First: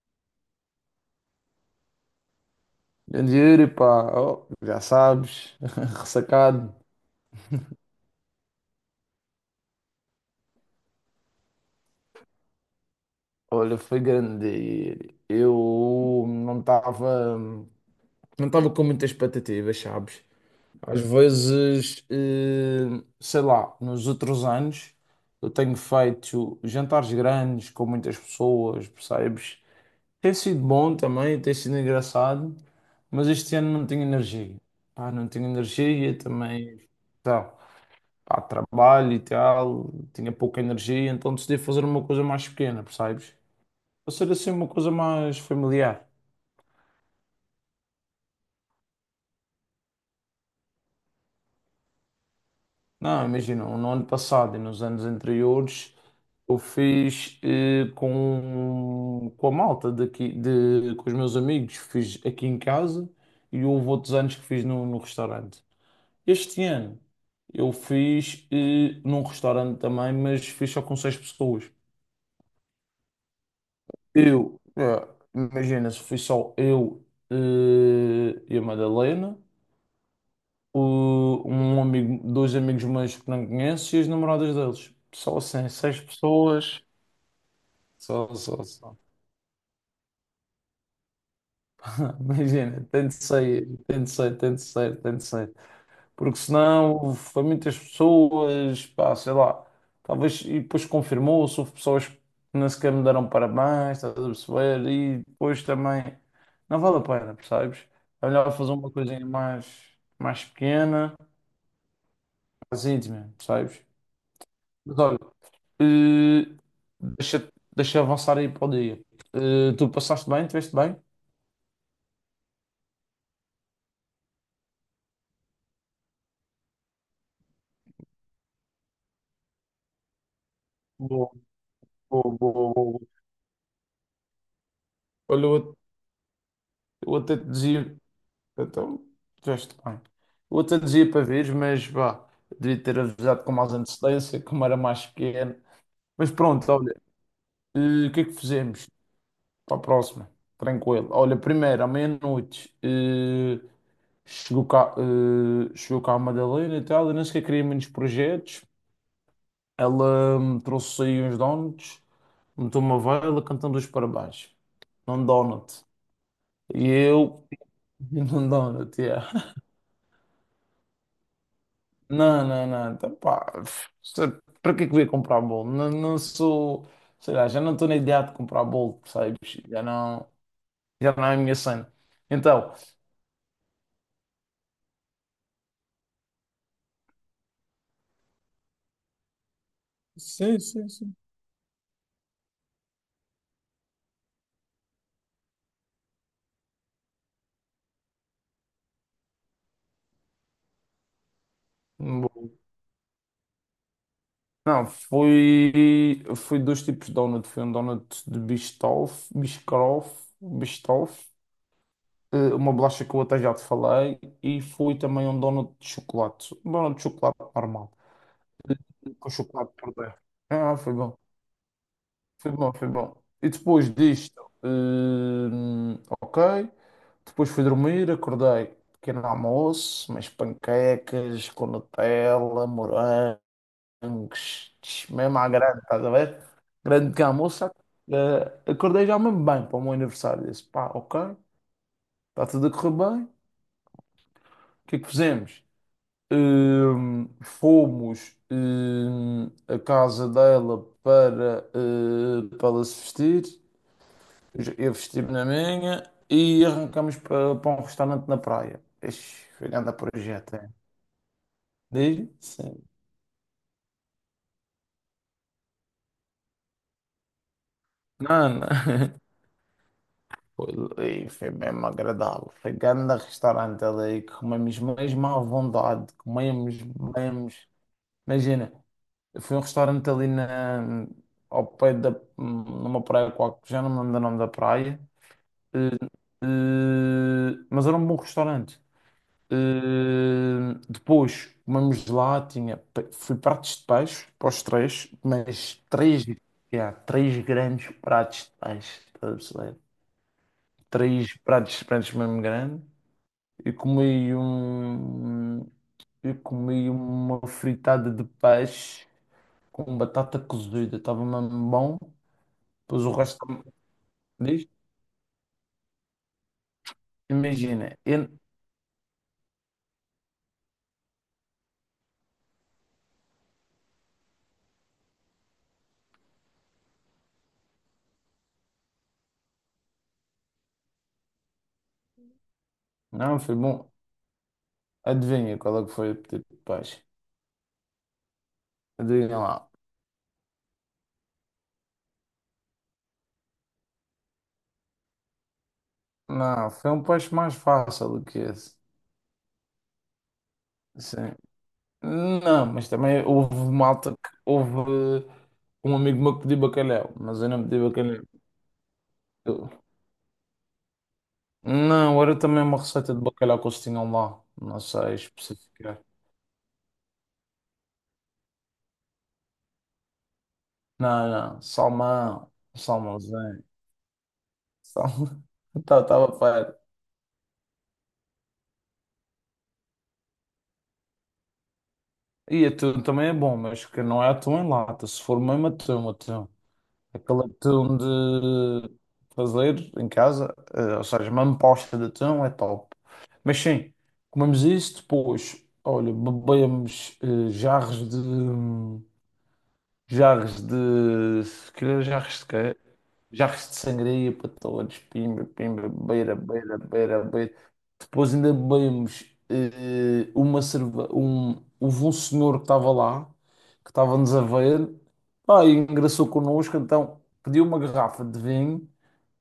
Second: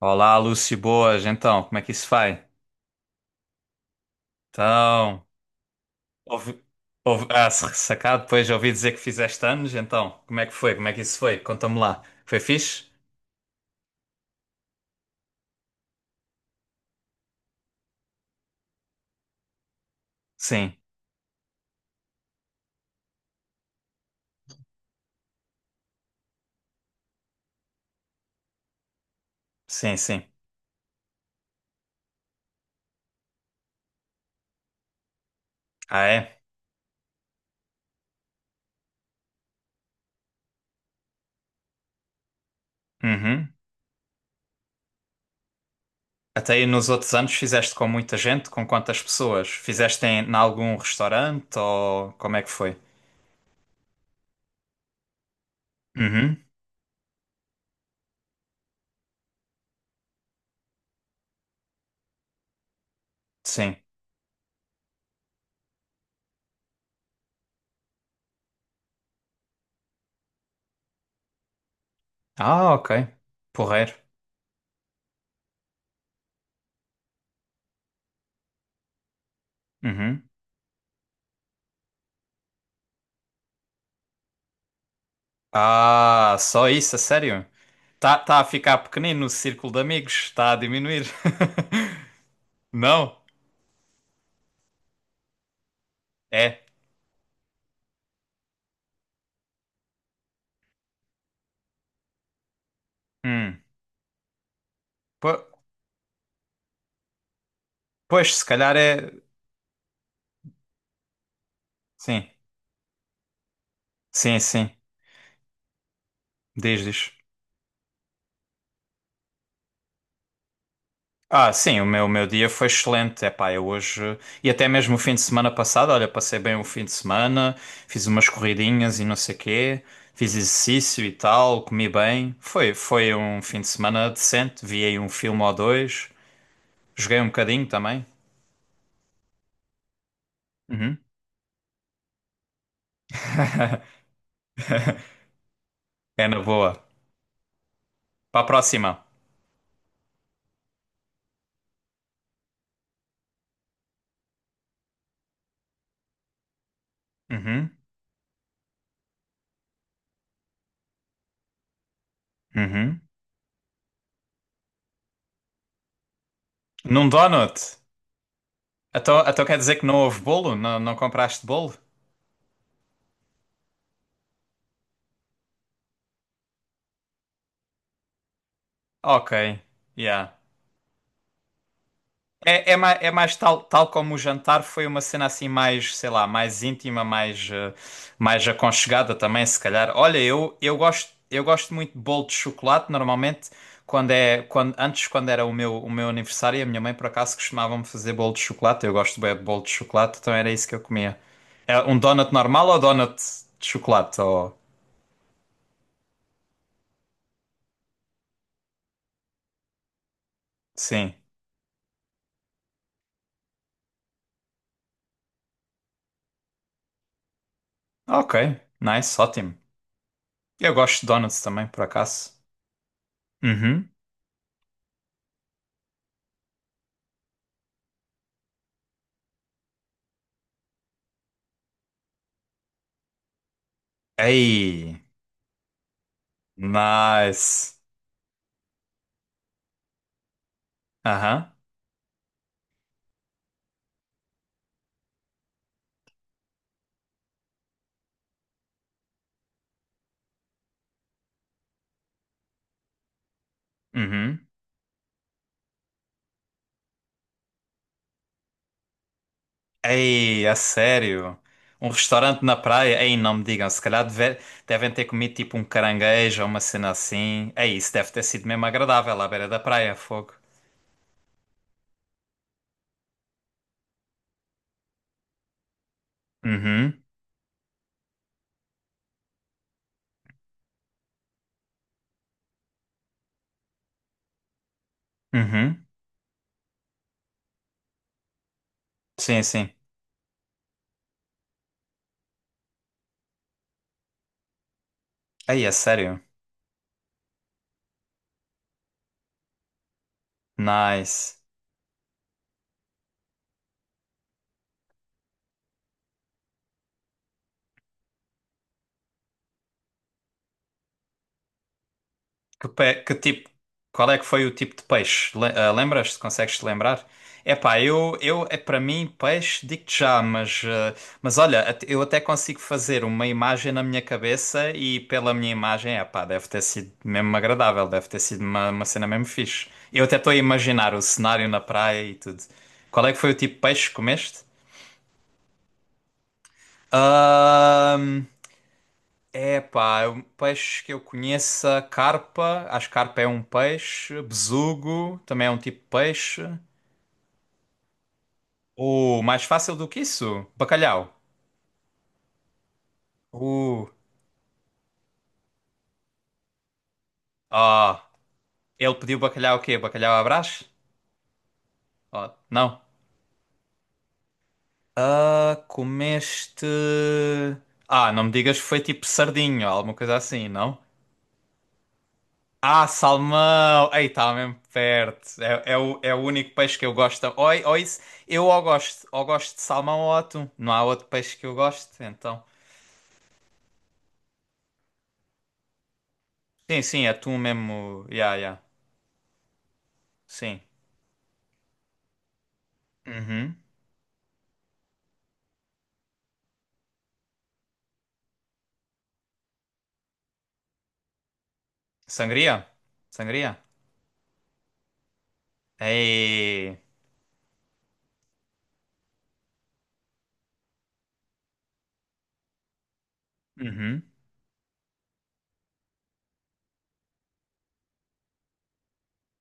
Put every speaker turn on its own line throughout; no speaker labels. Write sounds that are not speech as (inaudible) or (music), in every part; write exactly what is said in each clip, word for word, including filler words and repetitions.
Olá, Lúcio, boas. Então, como é que isso vai?
Grande Yuri, pá, oh, já
Então,
sabes, (laughs)
ouvi,
ressacado.
ouvi, ah, se ressacado, depois ouvi dizer que fizeste anos, então, como é que foi? Como é que isso foi? Conta-me lá. Foi fixe?
Olha, foi grande dia. Eu não estava não estava com muitas expectativas, sabes?
Sim,
Às vezes, eh, sei lá, nos outros anos eu tenho feito jantares grandes com muitas pessoas, percebes?
sim, sim.
Tem sido bom também, tem sido engraçado, mas este ano não tenho energia. Pá, não tenho
Ah,
energia
é?
também. Tá. Pá, trabalho e tal, tinha pouca energia, então decidi fazer uma coisa mais pequena, percebes?
Uhum.
Para ser assim uma coisa mais familiar.
Até aí nos outros anos fizeste com muita gente? Com quantas pessoas? Fizeste em, em algum restaurante ou como é que foi?
Não, imagina, no ano passado e nos anos anteriores
Uhum,
eu fiz eh, com, com a malta daqui, de, com os meus amigos, fiz aqui em casa e
sim.
houve outros anos que fiz no, no restaurante. Este ano eu fiz eh, num restaurante também, mas fiz só com seis pessoas.
Ah, ok. Porreiro.
Eu, é, imagina, se fui só eu, eh, e a Madalena,
Uhum.
o- um amigo, dois amigos meus que não conheço e as namoradas deles. Só assim, seis
Ah, só
pessoas.
isso, a sério? Tá,
Só,
tá a
só,
ficar
só.
pequenino no círculo de amigos, está a diminuir.
(laughs)
(laughs)
Imagina, tanto
Não?
sei, tanto sei, tanto sei, tanto sei. Porque
É.
senão foi muitas pessoas, pá, sei lá, talvez, e depois confirmou-se, houve pessoas que nem sequer me deram
Hum.
parabéns, estás a perceber? E
Po-
depois também, não vale a pena, percebes? É
Pois, se
melhor fazer
calhar
uma
é.
coisinha mais, mais pequena,
Sim,
mais íntima, percebes?
sim, sim.
Mas olha, eh,
Diz, diz.
deixa, deixa avançar aí para o dia. Eh, tu passaste bem, estiveste bem?
Ah, sim, o meu, o meu dia foi excelente. É pá, eu hoje. E até mesmo o fim de semana passado, olha, passei bem o fim de semana, fiz umas corridinhas e não sei quê, fiz exercício e
Boa,
tal, comi bem.
boa, boa,
Foi,
boa, boa.
foi um fim de semana decente. Vi aí um filme
Olha,
ou
eu,
dois,
eu
joguei um
até te
bocadinho
dizia.
também.
Então, já está bem. O outro
Uhum.
dia para ver, mas vá, devia ter avisado com mais
(laughs)
antecedência, como era mais pequeno.
É
Mas
na boa.
pronto, olha, eh, o que é que
Para a
fizemos
próxima.
para a próxima? Tranquilo. Olha, primeiro, à meia-noite, eh, chegou cá, eh, chegou cá a Madalena e tal, eu nem sequer queria
Uhum,
muitos projetos. Ela me trouxe aí uns donuts, meteu uma
uhum.
vela, cantando os parabéns. Num donut. E
Num
eu,
donut.
(laughs) num donut,
Então, então
yeah.
quer dizer que não houve bolo? Não, não compraste bolo?
Não, não, não. Então, pá, se- para que é que eu ia comprar bolo? Não, não sou, sei lá, já não estou na ideia de comprar bolo, percebes?
Ok.
Já não,
Yeah.
já não é a minha cena.
É,
Então,
é mais, é mais tal, tal como o jantar foi uma cena assim mais, sei lá, mais íntima, mais, eh, mais aconchegada também, se calhar. Olha, eu,
sim,
eu
sim,
gosto,
sim,
eu gosto muito de bolo de chocolate, normalmente, quando é, quando, antes, quando era o meu, o meu aniversário, a minha mãe, por acaso, costumava-me fazer bolo de chocolate. Eu gosto bem de bolo de chocolate, então era isso que eu comia. É um donut
bolo.
normal ou donut de chocolate? Ou?
Não, foi, foi dois tipos de donut. Foi um donut de Biscoff, Biscoff,
Sim.
Biscoff, eh, uma bolacha que eu até já te falei, e foi também um donut de chocolate. Um donut de chocolate normal,
Ok, nice,
com
ótimo.
chocolate por dentro.
Eu
Ah, foi
gosto de
bom.
donuts também, por acaso.
Foi bom, foi bom. E
Uhum.
depois disto, hum, ok. Depois fui dormir, acordei, pequeno almoço, mas panquecas com Nutella, morangos, tch,
Ei.
mesmo à grande, estás a ver? Grande pequeno almoço, sabe?
Nice.
Eh, acordei já mesmo bem para o meu aniversário. Disse, pá, ok,
Aham.
está tudo a correr bem. O que é que fizemos? Hum, fomos, hum, à casa dela para, eh, para ela se vestir.
Uhum.
Eu vesti-me na minha e arrancamos para, para um restaurante na praia. Ixi, foi grande
Ei, a
projeto, é.
sério? Um
Diz?
restaurante na
Sim.
praia? Ei, não me digam. Se calhar deve- devem ter comido tipo um caranguejo ou uma cena assim. Ei, isso deve ter sido
Não, não.
mesmo agradável
(laughs)
à beira da praia, fogo.
Foi, ali, foi mesmo agradável. Foi grande restaurante ali. Comemos mesmo à vontade. Comemos,
Uhum.
comemos. Imagina, foi um restaurante ali na, ao pé da, numa praia qualquer, já não me lembro do nome da praia.
Uhum.
Eh, eh, mas era um bom restaurante.
Sim, sim.
Uh, depois comemos lá, tinha, pe- fui pratos de peixe para os três,
Ei, a
mas
sério?
três, já, três grandes pratos de peixe, estás a perceber?
Nice.
Três pratos de peixe mesmo grande. E comi um, eu comi uma fritada de peixe com batata cozida, estava mesmo bom.
Que, pe-
Depois o
que
resto
tipo, qual é que foi o
diz,
tipo de peixe? Le- ah, Lembras-te? Consegues-te lembrar? É pá,
imagina,
eu,
eu-
eu é para mim peixe, digo-te já, mas, ah, mas olha, at- eu até consigo fazer uma imagem na minha cabeça e pela minha imagem, é pá, deve ter sido mesmo agradável, deve ter sido uma, uma cena mesmo fixe. Eu até estou a imaginar o cenário na praia e tudo. Qual é que foi o
não
tipo
foi
de peixe
bom.
que comeste?
Adivinha qual é que foi o pedido de peixe? Adivinha
É
lá.
pá, é um peixe que eu conheça, carpa, acho que carpa é um peixe, besugo também é um tipo de peixe.
Não, foi um peixe mais fácil do que esse.
O mais fácil do que isso? Bacalhau.
Sim. Não, mas também houve
Uh,
malta que houve um amigo meu que pediu bacalhau, mas eu não pedi
ah,
bacalhau.
ele pediu bacalhau o quê?
Eu-
Bacalhau à Brás?
Não,
Ah,
era também uma
não.
receita de bacalhau que eles tinham lá. Não sei
Ah,
especificar.
comeste? Ah, não me digas que foi tipo sardinho, alguma coisa assim, não?
Não, não, salmão,
Ah,
salmãozinho,
salmão! Ei, está mesmo perto.
salmão.
É, é o, é o
Estava (laughs)
único peixe
perto.
que eu gosto. Ou, ou isso, eu ou gosto, ou gosto de salmão ou atum. Não há outro peixe que eu goste, então.
E atum também é bom, mas que não é atum em lata. Se for mesmo atum, atum.
Sim, sim, atum
Aquele atum
mesmo. Ya, ya.
de fazer em casa,
Sim.
eh, ou seja, uma amposta de atum é top.
Uhum.
Mas sim, comemos isso, depois, olha, bebemos eh, jarros de, hum, jarros de. Se calhar jarros de
Sangria?
quê?
Sangria?
Jarros de sangria para todos. Pimba, pimba, beira, beira,
Ei.
beira, beira. Depois ainda bebemos eh, uma cerve... um... Houve um senhor que estava lá, que
Uhum.
estava-nos a ver, pá, e engraçou connosco, então pediu uma garrafa de vinho,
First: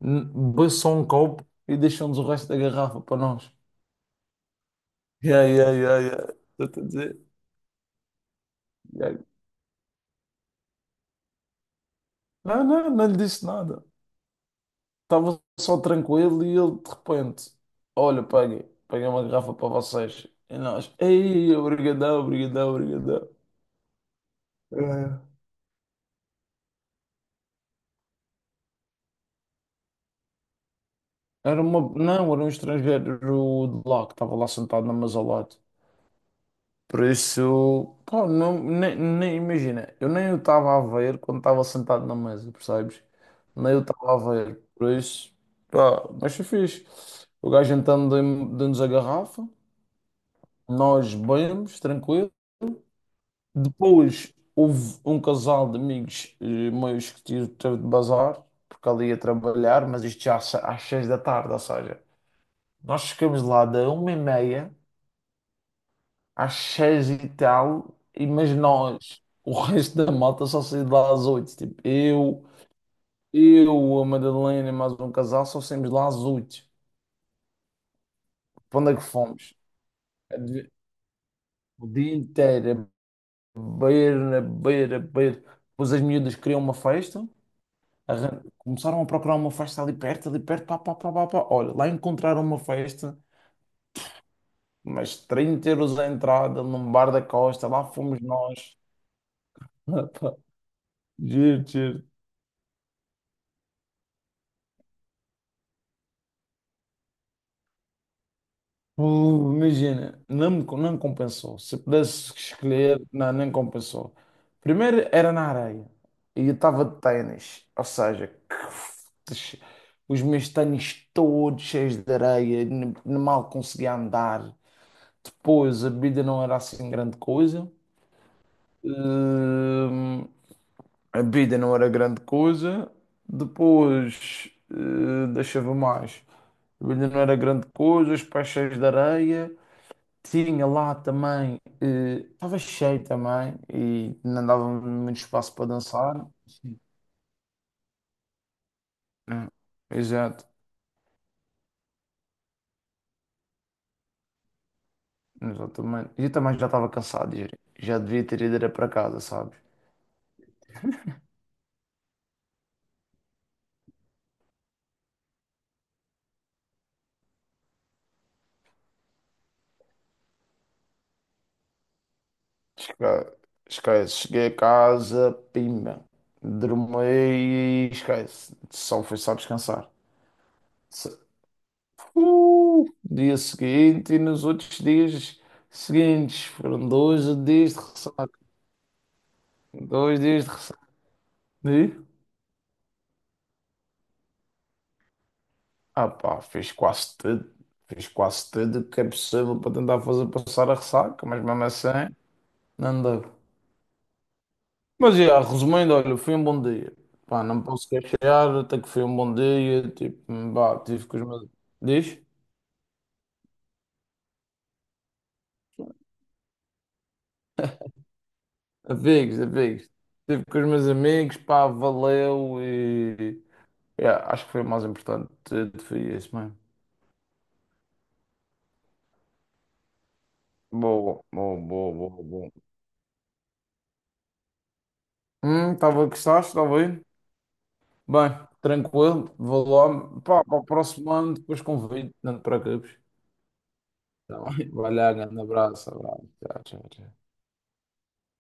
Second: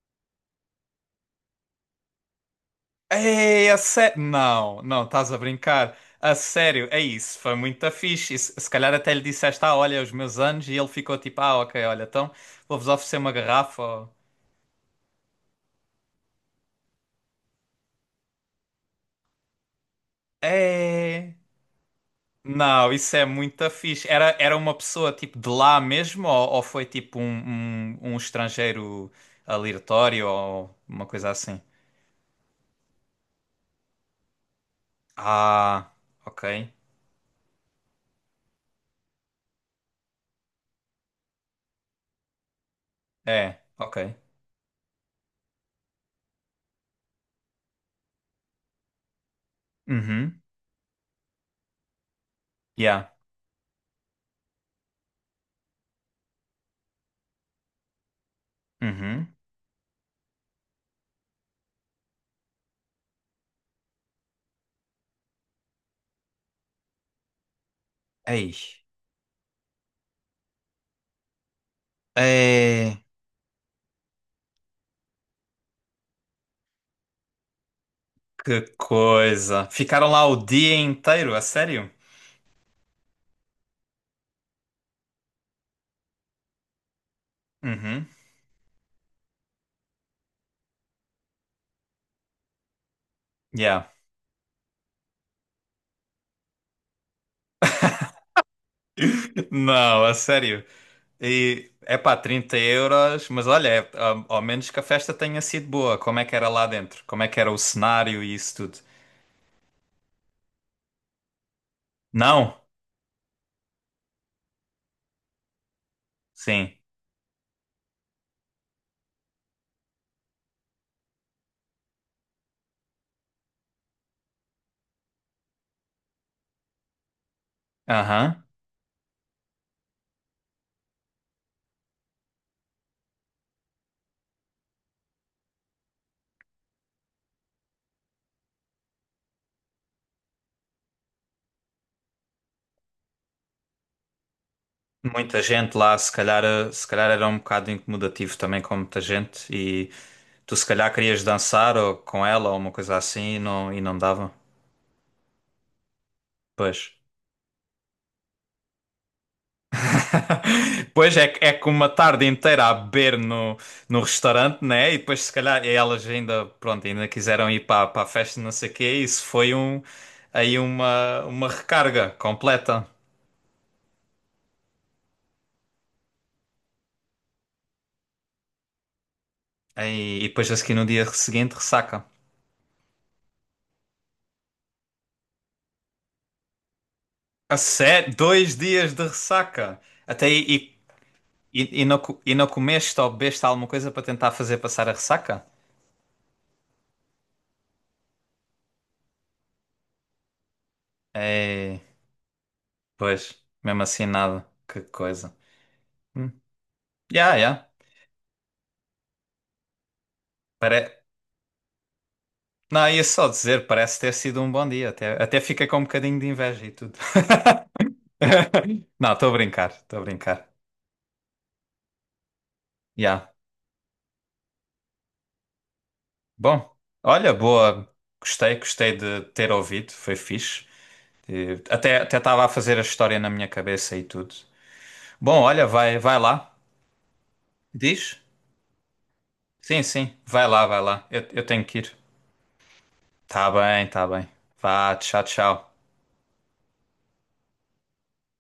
n- bebeu só um copo e deixou-nos o resto da garrafa para nós.
Ei, a sério. Não, não, estás a
Yeah, yeah,
brincar.
yeah,
A
yeah. Estou a
sério, é
dizer.
isso. Foi muito fixe. E Se se calhar até
Yeah.
lhe disseste, ah, olha, é os meus anos, e ele ficou tipo, ah, ok, olha, então
Não,
vou-vos
não, não
oferecer
lhe
uma
disse
garrafa.
nada.
ou-
Estava só tranquilo e ele de repente, olha, paguei, paguei uma garrafa para vocês. E nós,
é.
ei, obrigadão, obrigadão,
Não, isso é
obrigadão.
muito fixe. Era, era uma pessoa
É.
tipo de lá mesmo ou, ou foi tipo um, um, um estrangeiro aleatório ou uma coisa assim?
Era uma, não, era um estrangeiro de lá que estava lá sentado na mesa ao lado.
Ah, ok.
Por isso, pá, não, nem, nem imagina, eu nem o estava a ver quando estava sentado na mesa, percebes?
É,
Nem eu
ok.
estava a ver, por isso, pá, mas foi fixe. O gajo então deu- deu-nos a garrafa,
Uhum.
nós bebemos, tranquilo.
Yeah.
Depois houve um casal de amigos eh, meus que tive, teve de bazar, porque ali ia
Uhum.
trabalhar, mas isto já às se- às seis da tarde, ou seja, nós chegamos lá da uma e meia às seis e tal, e
Ei.
mas nós, o (laughs) resto da malta só saiu de lá às oito. Tipo, eu,
É,
eu, a Madalena e mais um casal só saímos de lá às oito.
que
Para onde é que fomos?
coisa. Ficaram lá o dia inteiro, a
O
sério?
dia inteiro, a beber, a beber, a beber. Depois as miúdas queriam uma festa.
Uhum.
Arran- Começaram a procurar uma festa ali perto, ali perto, pá, pá, pá, pá, pá. Olha, lá encontraram uma festa,
Yeah.
mas trinta euros a entrada num bar da Costa, lá fomos nós. (laughs)
(laughs) Não,
Ah,
a
pá,
sério.
giro,
E é
giro.
pá, trinta euros, mas olha, é- ao ao menos que a festa tenha sido boa. Como é que era lá dentro? Como é que era o cenário e isso tudo?
Uh, Imagina, não, me- não compensou. Se pudesse
Não?
escolher, não, nem compensou. Primeiro era na areia e eu
Sim.
estava de ténis, ou seja, que- os meus ténis todos cheios de areia, n- mal conseguia andar. Depois a bebida não era assim grande coisa.
Aham.
Hum, a bebida não era grande coisa. Depois, eh, deixava mais. A bebida não era grande coisa, os pés cheios de areia. Tinha lá também, eh, estava cheio também e não dava muito
Muita
espaço para
gente lá, se
dançar.
calhar, eh,
Sim.
se calhar era um bocado incomodativo também com muita
Hum,
gente. E
exato,
tu se calhar querias dançar ou com ela ou uma coisa assim e não, e não dava.
exatamente. E eu também já
Pois.
estava cansado, já já devia ter ido era para casa, sabes?
Pois é, que- é com uma tarde inteira a beber no, no restaurante, né? E depois, se calhar, elas ainda, pronto, ainda quiseram ir para, para a festa, não sei o quê. Isso foi um, aí uma, uma recarga completa.
Esca- Esquece, cheguei a casa, pimba, dormi e esquece, só fui só descansar.
Aí, e depois, a seguir, no dia
Se-
seguinte, ressaca.
Uh, dia seguinte e nos outros dias seguintes, foram dois
A
dias de
sério?
ressaca,
Dois dias de ressaca.
dois
Até aí,
dias de
e,
ressaca.
e, e, não,
E,
co- e não comeste ou bebeste alguma coisa para tentar fazer passar a ressaca?
ah pá, fiz quase tudo, fiz quase tudo o que é possível para tentar fazer passar a ressaca, mas mesmo
É,
assim, não deu.
pois, mesmo assim, nada. Que
Mas,
coisa.
já, resumindo, olha,
Hum.
foi um bom dia.
Yeah,
Pá, não me
yeah.
posso queixar, até que foi um bom dia. Tipo, pá, tive com os meus... Diz?
Não, ia só dizer, parece ter sido um bom dia. Até, até fica com um bocadinho de inveja e tudo. (laughs) Não, estou a
Amigos,
brincar,
amigos.
estou a
Tive
brincar.
com os meus amigos, pá, valeu
Yeah.
e... já, acho que foi o mais importante. eh, Foi isso mesmo.
Bom, olha, boa. Gostei, gostei de ter ouvido, foi fixe.
Boa, boa,
E
boa,
Até até
boa,
estava a
boa.
fazer a história na minha cabeça e tudo. Bom, olha,
Hum,
vai,
estava a
vai
gostar,
lá.
estava bem?
Diz?
Bem, tranquilo, vou
Sim, sim,
lá. Pá,
vai
para o
lá, vai lá.
próximo
Eu,
ano,
eu
depois
tenho que ir.
convido, não te preocupes.
Tá bem, tá bem.
Tá bem? Vai
Vá,
lá,
tchau,
grande
tchau.
abraço, abraço. Tchau, tchau, tchau.